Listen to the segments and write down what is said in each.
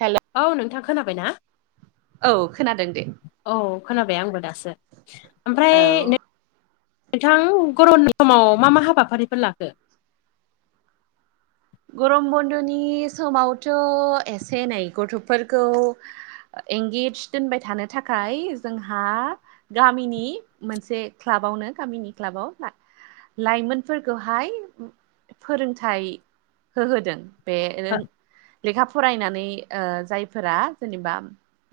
हेल'? औ नोंथां खोनाबाय ना? औ खोनादों दे। औ खोनाबाय आंबो दासो औ ओमफ्राय नों नोंथां गरमनि समाव मा मा हाबाफारिफोर लाखो? गरम बन्द'नि समावथ' एसे एनै गथ'फोरखौ एंगेज दोनबाय थानो थाखाय जोंहा गामिनि मोनसे क्लाबावनो गामिनि क्लाबाव लाइमोनफोरखौहाय फोरोंथाइ होहोदों बे लेखा फरायनानै ओ जायफोरा जेनेबा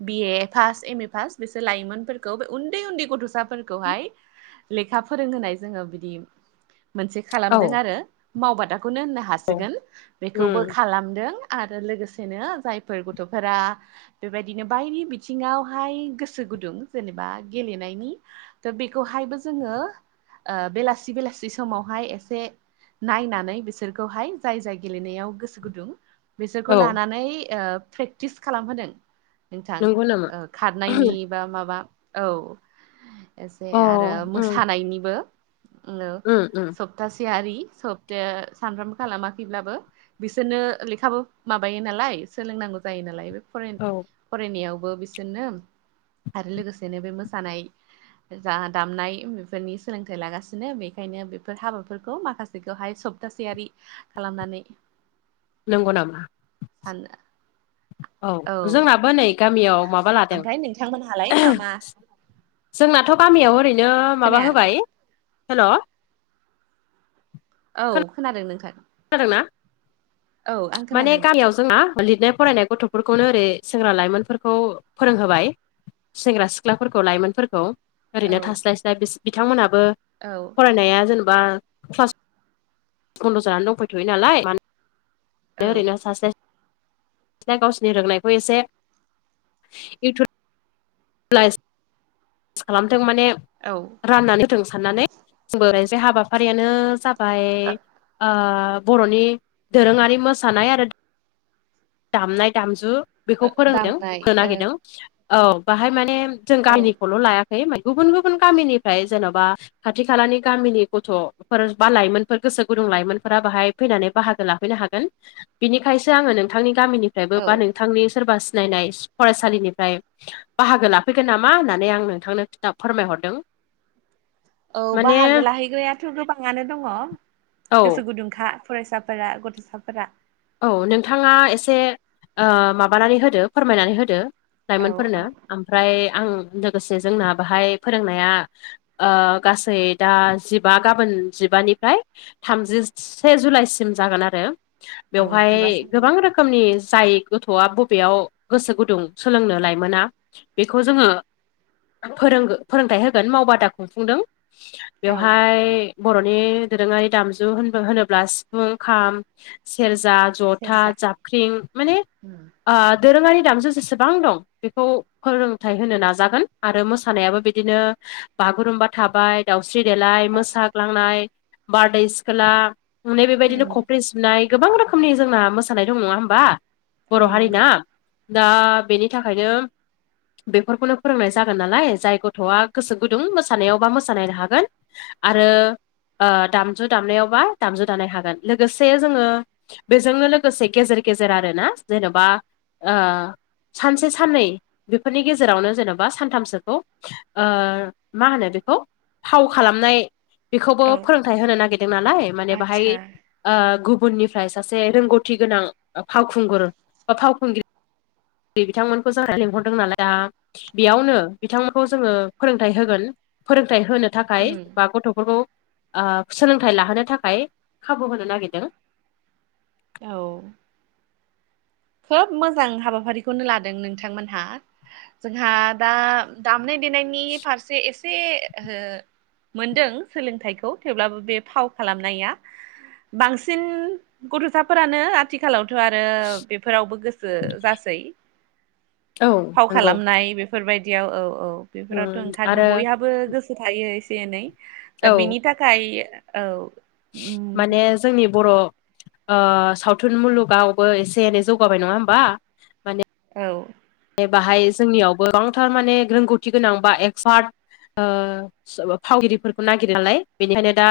BA pass M A pass बिसोर लाइमोनफोरखौ बे उन्दै उन्दै गथ'साफोरखौहाय लेखा फोरोंहोनाय जोङो बिदि मोनसे औ खालामदों आरो मावबादाखौनो होननो हासिगोन बेखौबो उम खालामदों आरो लोगोसेनो जायफोर गथ'फोरा बेबायदिनो बायदि बिथिङावहाय गोसो गुदुं जेनेबा गेलेनायनि थ' बेखौहायबो जोङो ओ बेलासि बेलासि समावहाय एसे नायनानै बिसोरखौहाय जाय जाय गेलेनायाव गोसो गुदुं बिसोरखौ औ लानानै ओ प्रेक्टिस खालामहोदों। नोंथां नंगौ नामा खारनायनि बा माबा औ एसे अ आरो उम मोसानायनिबो सब उम उम सप्तासेयारि सब्ताया सानफ्रामबो खालामाखैब्लाबो बिसोरनो लेखाबो माबायो नालाय सोलोंनांगौ जायो नालाय बे फराय औ फरायनायावबो बिसोरनो आरो लोगोसेनो बे मोसानाय जा दामनाय बेफोरनि सोलोंथाइ लागासिनो बेखायनो बेफोर हाबाफोरखौ माखासेखौहाय सब थाासयारि खालामनानै नंगौ नामा? थान औ जोंनाबो नै गामियाव माबा लादों ओमफ्राय नोंथांमोनहालाय आहो मा मा जोंनाथ' गामियाव ओरैनो माबा खोनाया होबाय हेल'? औ खोनादों नोंथां। खोनादों ना औ आं माने खोनादों दे गामियाव जोंना लिरनाय फरायनाय गथ'फोरखौनो ओरै सेंग्रा लाइमोनफोरखौ फोरोंहोबाय। सेंग्रा सिख्लाफोरखौ लाइमोनफोरखौ औ ओरैनो थास्लायस्लाय बिस बिथांमोनहाबो औ फरायनाया जेनब बा क्लास बन्द' जानानै दंफैथ'यो नालाय म ओरैनो औ सासे ा गावसिोरनि रोंनायखौ एसे इुब फ्ला खालामथों माने औ। राननानै होथों साननानै जोंबो [unintelligible] हाबाफारियानो जाबाय ओ बर'नि दोरोङारि मोसानाय आरो दामनाय दामजु बेखौ फोरोंदों दामनाय होनो औ नागिरदों। औ बाहाय माने जों औ गामिनिखौल' लायाखै गुबुन गुबुन गामिनिफ्राय जेन'बा खाथि खालानि गामिनि गथ'फोर बा लाइमोनफोर गोसो गुदुं लाइमोनफोरा बाहाय फैनानै बाहागो लाफैनो हागोन बिनिखायसो आङो नोंथांनि गामिनिफ्रायबो औ बा नों थांनि सोरबा सिनायनाय फरायसालिनिफ्राय बाहागो लाफैगोन नामा होननानै आं नोंथांनो खिथा फोरमायहरदों। औ माने बाहागो लाहैग्रायाथ' गोबाङानो दङ। औ गोसो गुदुंखा फरायसाफोरा गथ'साफोरा। औ नोंथाङा एसे ओ माबानानै होदो फोरमायनानै होदो। औ लाइमोनफोरनो ओमफ्राय आं लोगोसे जोंना बाहाय फोरोंनाया ओ गासै दा जिबा गाबोन जिबानिफ्राय थामजिसे जुलाइसिम जागोन आरो। औ बेवहाय जिबा साननि गोबां रोखोम नि जाय गथ'आ बबेयाव गोसो गुदुं सोलोंनो लायमोना बेखौ जोङो फोरों-फोरोंथाइ होगोन मावबादा खुंफुंदों। औ बेवहाय बर'नि दोरोङारि दामजु होन-होनोब्ला सिफुं, खाम सेरजा, जथा, सेरजा जाबख्रिं माने दोरोङारि दामजों जेसेबां दं बेखौ फोरोंथाइ होनो नाजागोन। आरो मोसानायाबो बिदिनो बागुरुमबा थाबाय दाउस्रि देलाय, गासैबो मोसाग्लांनाय, बारदै सिखोला नै बेबायदिनो कफ्रि सि बनाय गोबां रोखोमनि जोंना मोसानाय दं नङा होमबा औ बर' नंगौ हारिना। दा बेनि थाखायनो बेफोरखौनो फोरोंनाय जागोन नालाय जाय गथ'आ गोसो गुदुं मोसानायावबा मोसानाय हागोन। आरो ओ दामजु दामनायावबा दामजु दामानाय हागोन। लोगोसे जोङो बेजोंनो लोगोसे गेजेर गेजेर आरोना जेन'बा ओ सानसे साननै बेफोरनि गेजेरावनो जेन'बा सानथामसोखौ ओ मा होनो बेखौ फाव खालामनाय बेखौबो औ फोरोंथाइ होनो नागिरदों नालाय माने बाहाय आदसा ओ गुबुननि फ्राय सासे रोंगौथि गोनां फावखुंगुर बा फावखुंग्रि बे बिथांमोनखौ जोंहा लिंहरदों नालाय दा बेयावनो बिथांमोनखौ जोङो फोरोंथाइ होगोन। फोरोंथाइ होनो थाखाय बा गथ'फोरखौ ओ सोलोंथाइ लाहोनो थाखाय खाबु होनो नागिरदों। औ। खोब मोजां हाबाफारिखौनो लादों नोंथांमोनहा। जोंहा दा दामनाय देनायनि फारसे ए से मोनदों सोलोंथाइखौ थेवब्लाबो बे फाव खालामनाया बांसिन गथ'साफोरानो आथिखालावथ' आरो बेफोरावबो गोसो जासै। औ फाव नंगौ खालाम मनाय बेफोर बादियाव औ औ बेफोराव उम आरो ओंखारनोथ' बयहा बो गोसो थायो एसे एनै। दा औ बिनि थाखाय औ उम माने जोंनि बर' ओ सावथुन मुलुगावबो एसे एनै जौगाबाय नङा होमबा। माने औ। बाहाय जोंनियावबो गोबांथार माने रोंगौथि गोनां बा एक्पार्ट ओ फावगिरिफोरखौ नागिरो नालाय बेनिखायनो दा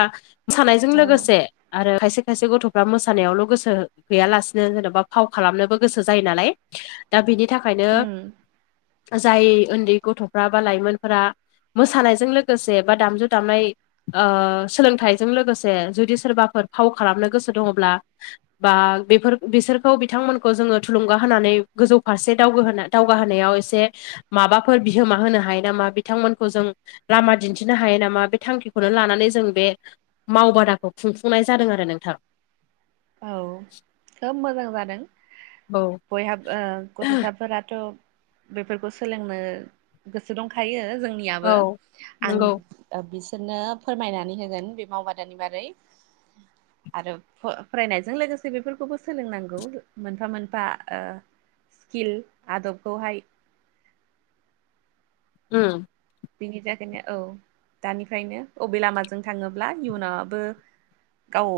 मोसानायजों लोगोसे आरो खायसे खायसे गथ'फ्रा मोसानायावल' गोसो गैयालासिनो जेन'बा फाव खालामनोबो गोसो जायो नालाय। दा बिनि थाखायनो उम जाय ओन्दै गथ'फ्रा बा लाइमोनफोरा मोसानायजों लोगोसे बा दामजु दामनाय ओ सोलोंथाइजों लोगोसे जुदि सोरबाफोर फाव खालामनो गोसो दङब्ला बा बेफोर बिसोरखौ बिथांमोनखौ जोङो थुलुंगा होनानै गोजौ फारसे दावगो होना दावगा होनायाव एसे माबाफोर बिहोमा होनो हायो नामा बिथांमोनखौ जों लामा दिन्थिनो हायो नामा बे थांखिखौनो लानानै जों बे मावबादाखौ खुंफुंनाय जादों आरो नोंथां। औ खोब मोजां जादों। औ बयहा ओ गथ'साफोराथ' बेफोरखौ सोलोंनो गोसो दंखायो जोंनियाबो औ आं नंगौ ओ बिसोरनो फोरमायनानै होगोन बे मावबादानि बागै आरो फो फरायनायजों लोगोसे बेफोरखौबो सोलोंनांगौ मोनफा मोनफा ओ किल आदबखौहाय उम बिनि थाखायनो औ दानिफ्रायनो अबे लामाजों थाङोब्ला इयुना बो गाव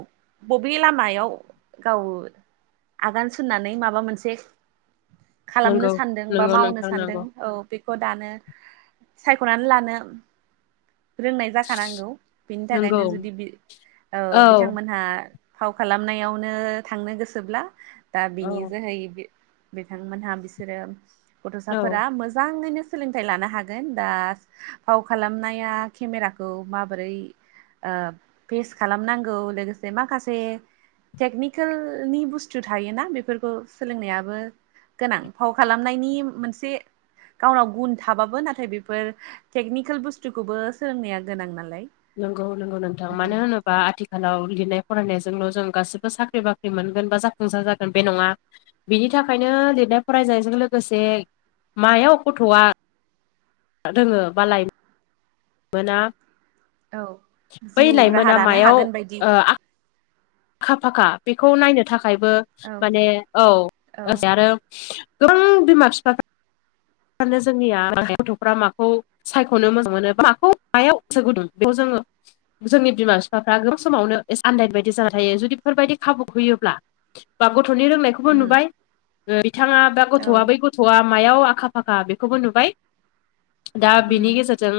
बबे लामायाव गाव आगान सुरनानै माबा मोनसे खालामनो नंगौ सान्दों बा नंगौ मावनो नोंथां सानदों नंगौ औ बेखौ दानो सायख'नानै लानो रोंनाय जाखानांगौ बिनि नंगौ थाखायनो जुदि बि औ बिथांमोनहा फाव खालामनायावनो थांनो गोसोब्ला दा औ बिनि जोहै बे बिथांमोनहा बिसोरो गथ'साफोरा औ मोजाङैनो सोलोंथाइ लानो हाग [unintelligible] दा फाव खालामनाया खेमेराखौ माबोरै? ओ फिस खालामनांगौ लोगोसे माखासे टेकनिकेलनि बुस्थु थायोना बेफोरखौ सोलोंनायाबो गोनां फाव खालामनायनि मोनसे गावनाव गुन थाबाबो नाथ थाय बेफोर टेकनिकोल बुस्थुखौबो सोलोंनाया गोनां नालाय। नोंगौ नोंगौ नोंथां मानो होनोब बा आथिखालाव लिरनाय फरायनायजोंल' जों गासिबो साख्रि बाख्रि मोनगोन बा जाफुंसार जागोन बे नङा। बिनि थाखायनो लिरनाय फरायनायजों लोगोसे मायाव गथ'आ रोङो बा लायन मोना औ बै जिउ राहा लाइमोना दानो मायाव हागोन बायदि ओ आग खा फाखा बेखौ नायनो थाखायबो औ माने औ औ [unintelligible] आरो गोबां बिमा फिफाफा [unintelligible] जोंनिया [unintelligible] गथ'फ्रा माखौ सायख'नो मोजां मोनो बा माखौ मायाव गोसो गुदुं बेखौ जोङो जोंनि बिमा बिफाफ्रा गोबां समावनो एस आन्दाय बायदि जाना थायो जुदि बेफोरबायदि खाबु होयोब्ला बा गथ'नि रोंनायख खौबो उम नुबाय ओ बिथाङा दा औ गथ'आ बै गथ'आ मायाव आखा फाखा बेखौबो नुबाय। दा उम बिनि गेजेरजों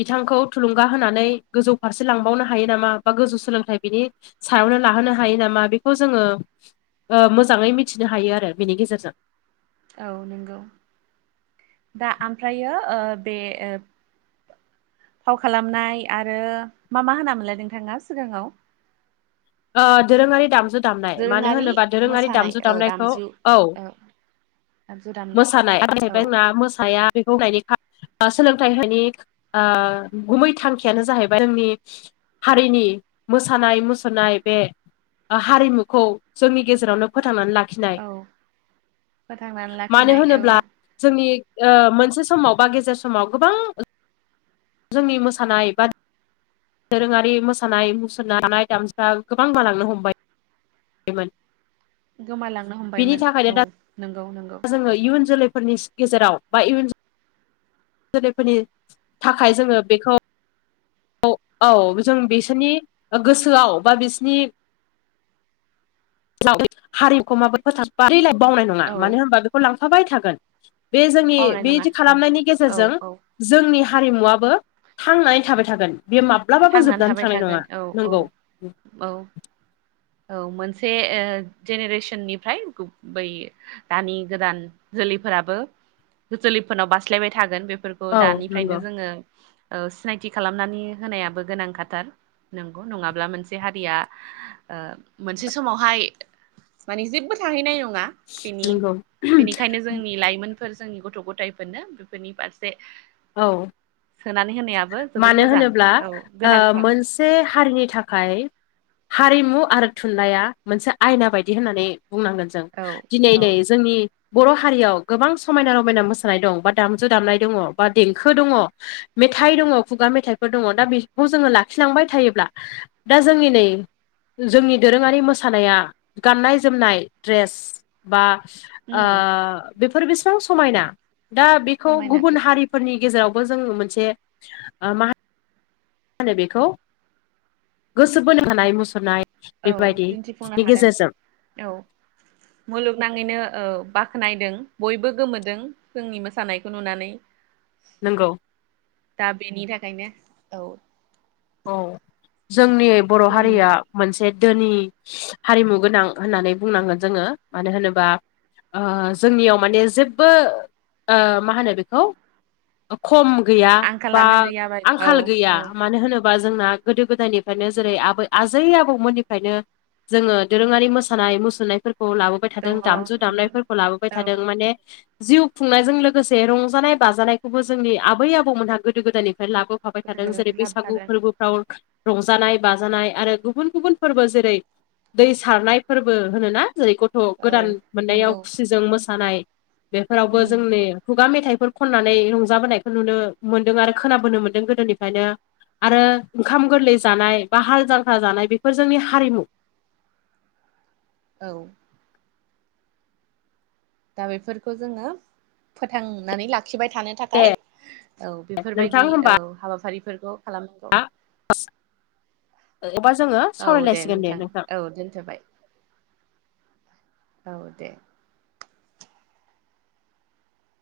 बिथांखौ थुलुंगा होनानै गोजौ फारसे लांबावनो हायो नामा बा गोजौ सोलोंथाइ बिनि सायावनो लाहोनो हायो नामा बेखौ जोङो ओ मोजाङै मिथिनो हायो आरो बेनि गेजेरजों औ नोंगौ। दा आमफ्रायो ओ बे ओब फाव खालामनाय आरो मा मा होनामोनलाय नोंथाङा सिगाङाव? ओ दोरोङारि दामजु दामनाय मानो दोरोङारि होनोबा दोरोङारि मोसानाय दामजु औ दामनायखौ दामजु औ दामजु दामनाय मोसानाय औ [unintelligible] मोसाया बेखौ [unintelligible] फा ओ सोलोंथाइ होनायनि ओ गुमै थांखियानो जाहैबाय जोंनि हारिनि मोसानाय मुसुरनाय बे ओ हारिमुखौ जोंनि गेजेरावनो फोथांनानै लाख खिनाय औ फोथांनानै मानो लाखिनाय औ होनोब्ला जोंनि ओ मोनसे समाव बा गेजेर समाव गोबां जोंनि मोसानाय बा दोरोङारि मोसानाय मुसुरनो हानाय [unintelligible] गोबां बालांनो हमबाय मोन गोमालांनो बेनि हमबायमोन थाखायनो औ दा नंगौ नंगौ जोङो इयुन जोलैफोरनिस गेजेराव बा इउन जोलैफोरनि थाखाय जोङो बेखौ औ औ जों बिसोरनि ओ गोसोआव बा बिसनि हारिमुखौ माबोरै फोसाब [unintelligible] बावनाय नङा औ मानो होनबा बेखौ लांफाबाय थागोन। बे जोंनि बावनाय नङा बेदि औ खालामनायनि औ गेजेरजों औ जोंनि हारिमुवाबो थांनानै थाबाय थागोन बे मा ब्लाबाबो थांनानै जोबनानै थाबाय थांनाय नङा थागोन औ औ नंगौ। औ। [inaudible] औ मोनसे ओ जेनेरेसननिफ्राय गुबै दानि गोदान जोलैफोराबो जोलैफोरनाव बास्लायबाय थागोन बेफोर खौ औ नंगौ दानिफ्रायनो जोङो ओ सिनायथि खालामनानै होनायाबो गोनांखाथार। नोंगौ नङाब्ला मोनसे हारिया ओ मोनसे समावहाय माने जेब्बो थाहैनाय नङा बेनि नंगौ बेनिखायनो जोंनि लाइमोन फोर जोंनि गथ' गथायाइफोरनो बेफोरनि फारसे औ सोनानै होनायाबो जोबोद मानो मोजां। होनोब्ला औ ओ गोनांथार मोनसे हारिनि थाखाय हारिमु आरो थुनलाइया मोनसे आयना बायदि होननानै बुंनांगोन जों। औ दिनै औ नै जोंनि बर' हारियाव गोबां समायना रमायना मोसानाय दं बा दामजु दामनाय दङ बा देंखो दङ मेथाइ दङ खुगा मेथाइफोर दङ दा बेखौ जोङो लाखिलांबाय थायोब्ला दा जोंनि नै जोंनि दोरोङारि मोसानाया गाननाय जोमनाय ड्रेस बा ओ उम बेफोर बेसेबां समायना दा बेखौ समायनाथ' गुबुन हारि फोरनि गेजेरावबो जों मोनसे ओ मा होनो बेखौ गोसो बोनो हानाय मुसुरनाय औ बेबायदि दिन्थिफुंनो नि हादों गेजेरजों औ। मुलुगनाङैनो बाख्नायदों बयबो गोमोदों जोंनि मोसानायखौ नुनानै। नोंगौ। दा बेनि थाखायनो औ औ जोंनि बर' जोंनि हारिया मोनसे धोनि हारिमु गोनां होननानै बुंनांगोन जोङो मानो होनोबा जोंनियाव माने जेब्बो ओ मा होनो बेखौ खम गैया बा आंखालानो गैयाबाय औ आंखाल औ गैया मानो होनो बा जोंना गोदो गोदायनिफ्रायनो जेरै आबै आजै आबौमोननिफ्रायनो जोङो दोरोङारि मोसानाय मुसुरनायफोरखौ लाबो बाय थादों दङ दामजु उम दामनायफोरखौ लाबोबाय औ थादों माने जिउ खुंनायजों लोगोसे रंजानाय बाजानायखौबो जोंनि आबै आबौमोनहा गोदो गोदायनिफ्राय लाबो फाबाय गोदोर थादों गोदोरनिफ्राय जेरै बैसागु लाबोखादों फोरबोफ्राव रंजानाय बाजानाय आरो गुबुन गुबुन फोरबो जेरै दै सारनाय फोरबो होनोना जेरै ग थ' औ गोदान मोननायाव नंगौ खुसिजों मोसानाय बेफोरावबो उम जोंनि खुगा मेथाइफोर खननानै रंजाबोनायखौ नुनो मोन्दों आरो खोनाबोनो मोन्दों गोदोनिफ्रायनो आरो ओंखाम गोरलै जानाय बा हाल जांख्रा जानाय बेफोर जोंनि हारिमु। औ। दा बेफोरखौ जोङो फोथांनानै लाखिबाय थानो थाखाय औ नोंथां बेफोरबायदि होमबा औ हाबाफारिफोरखौ खालामनांगौ। अबा जोङो सावरायलायसिगोन दे नोंथां। औ दोनथ'बाय। औ दे।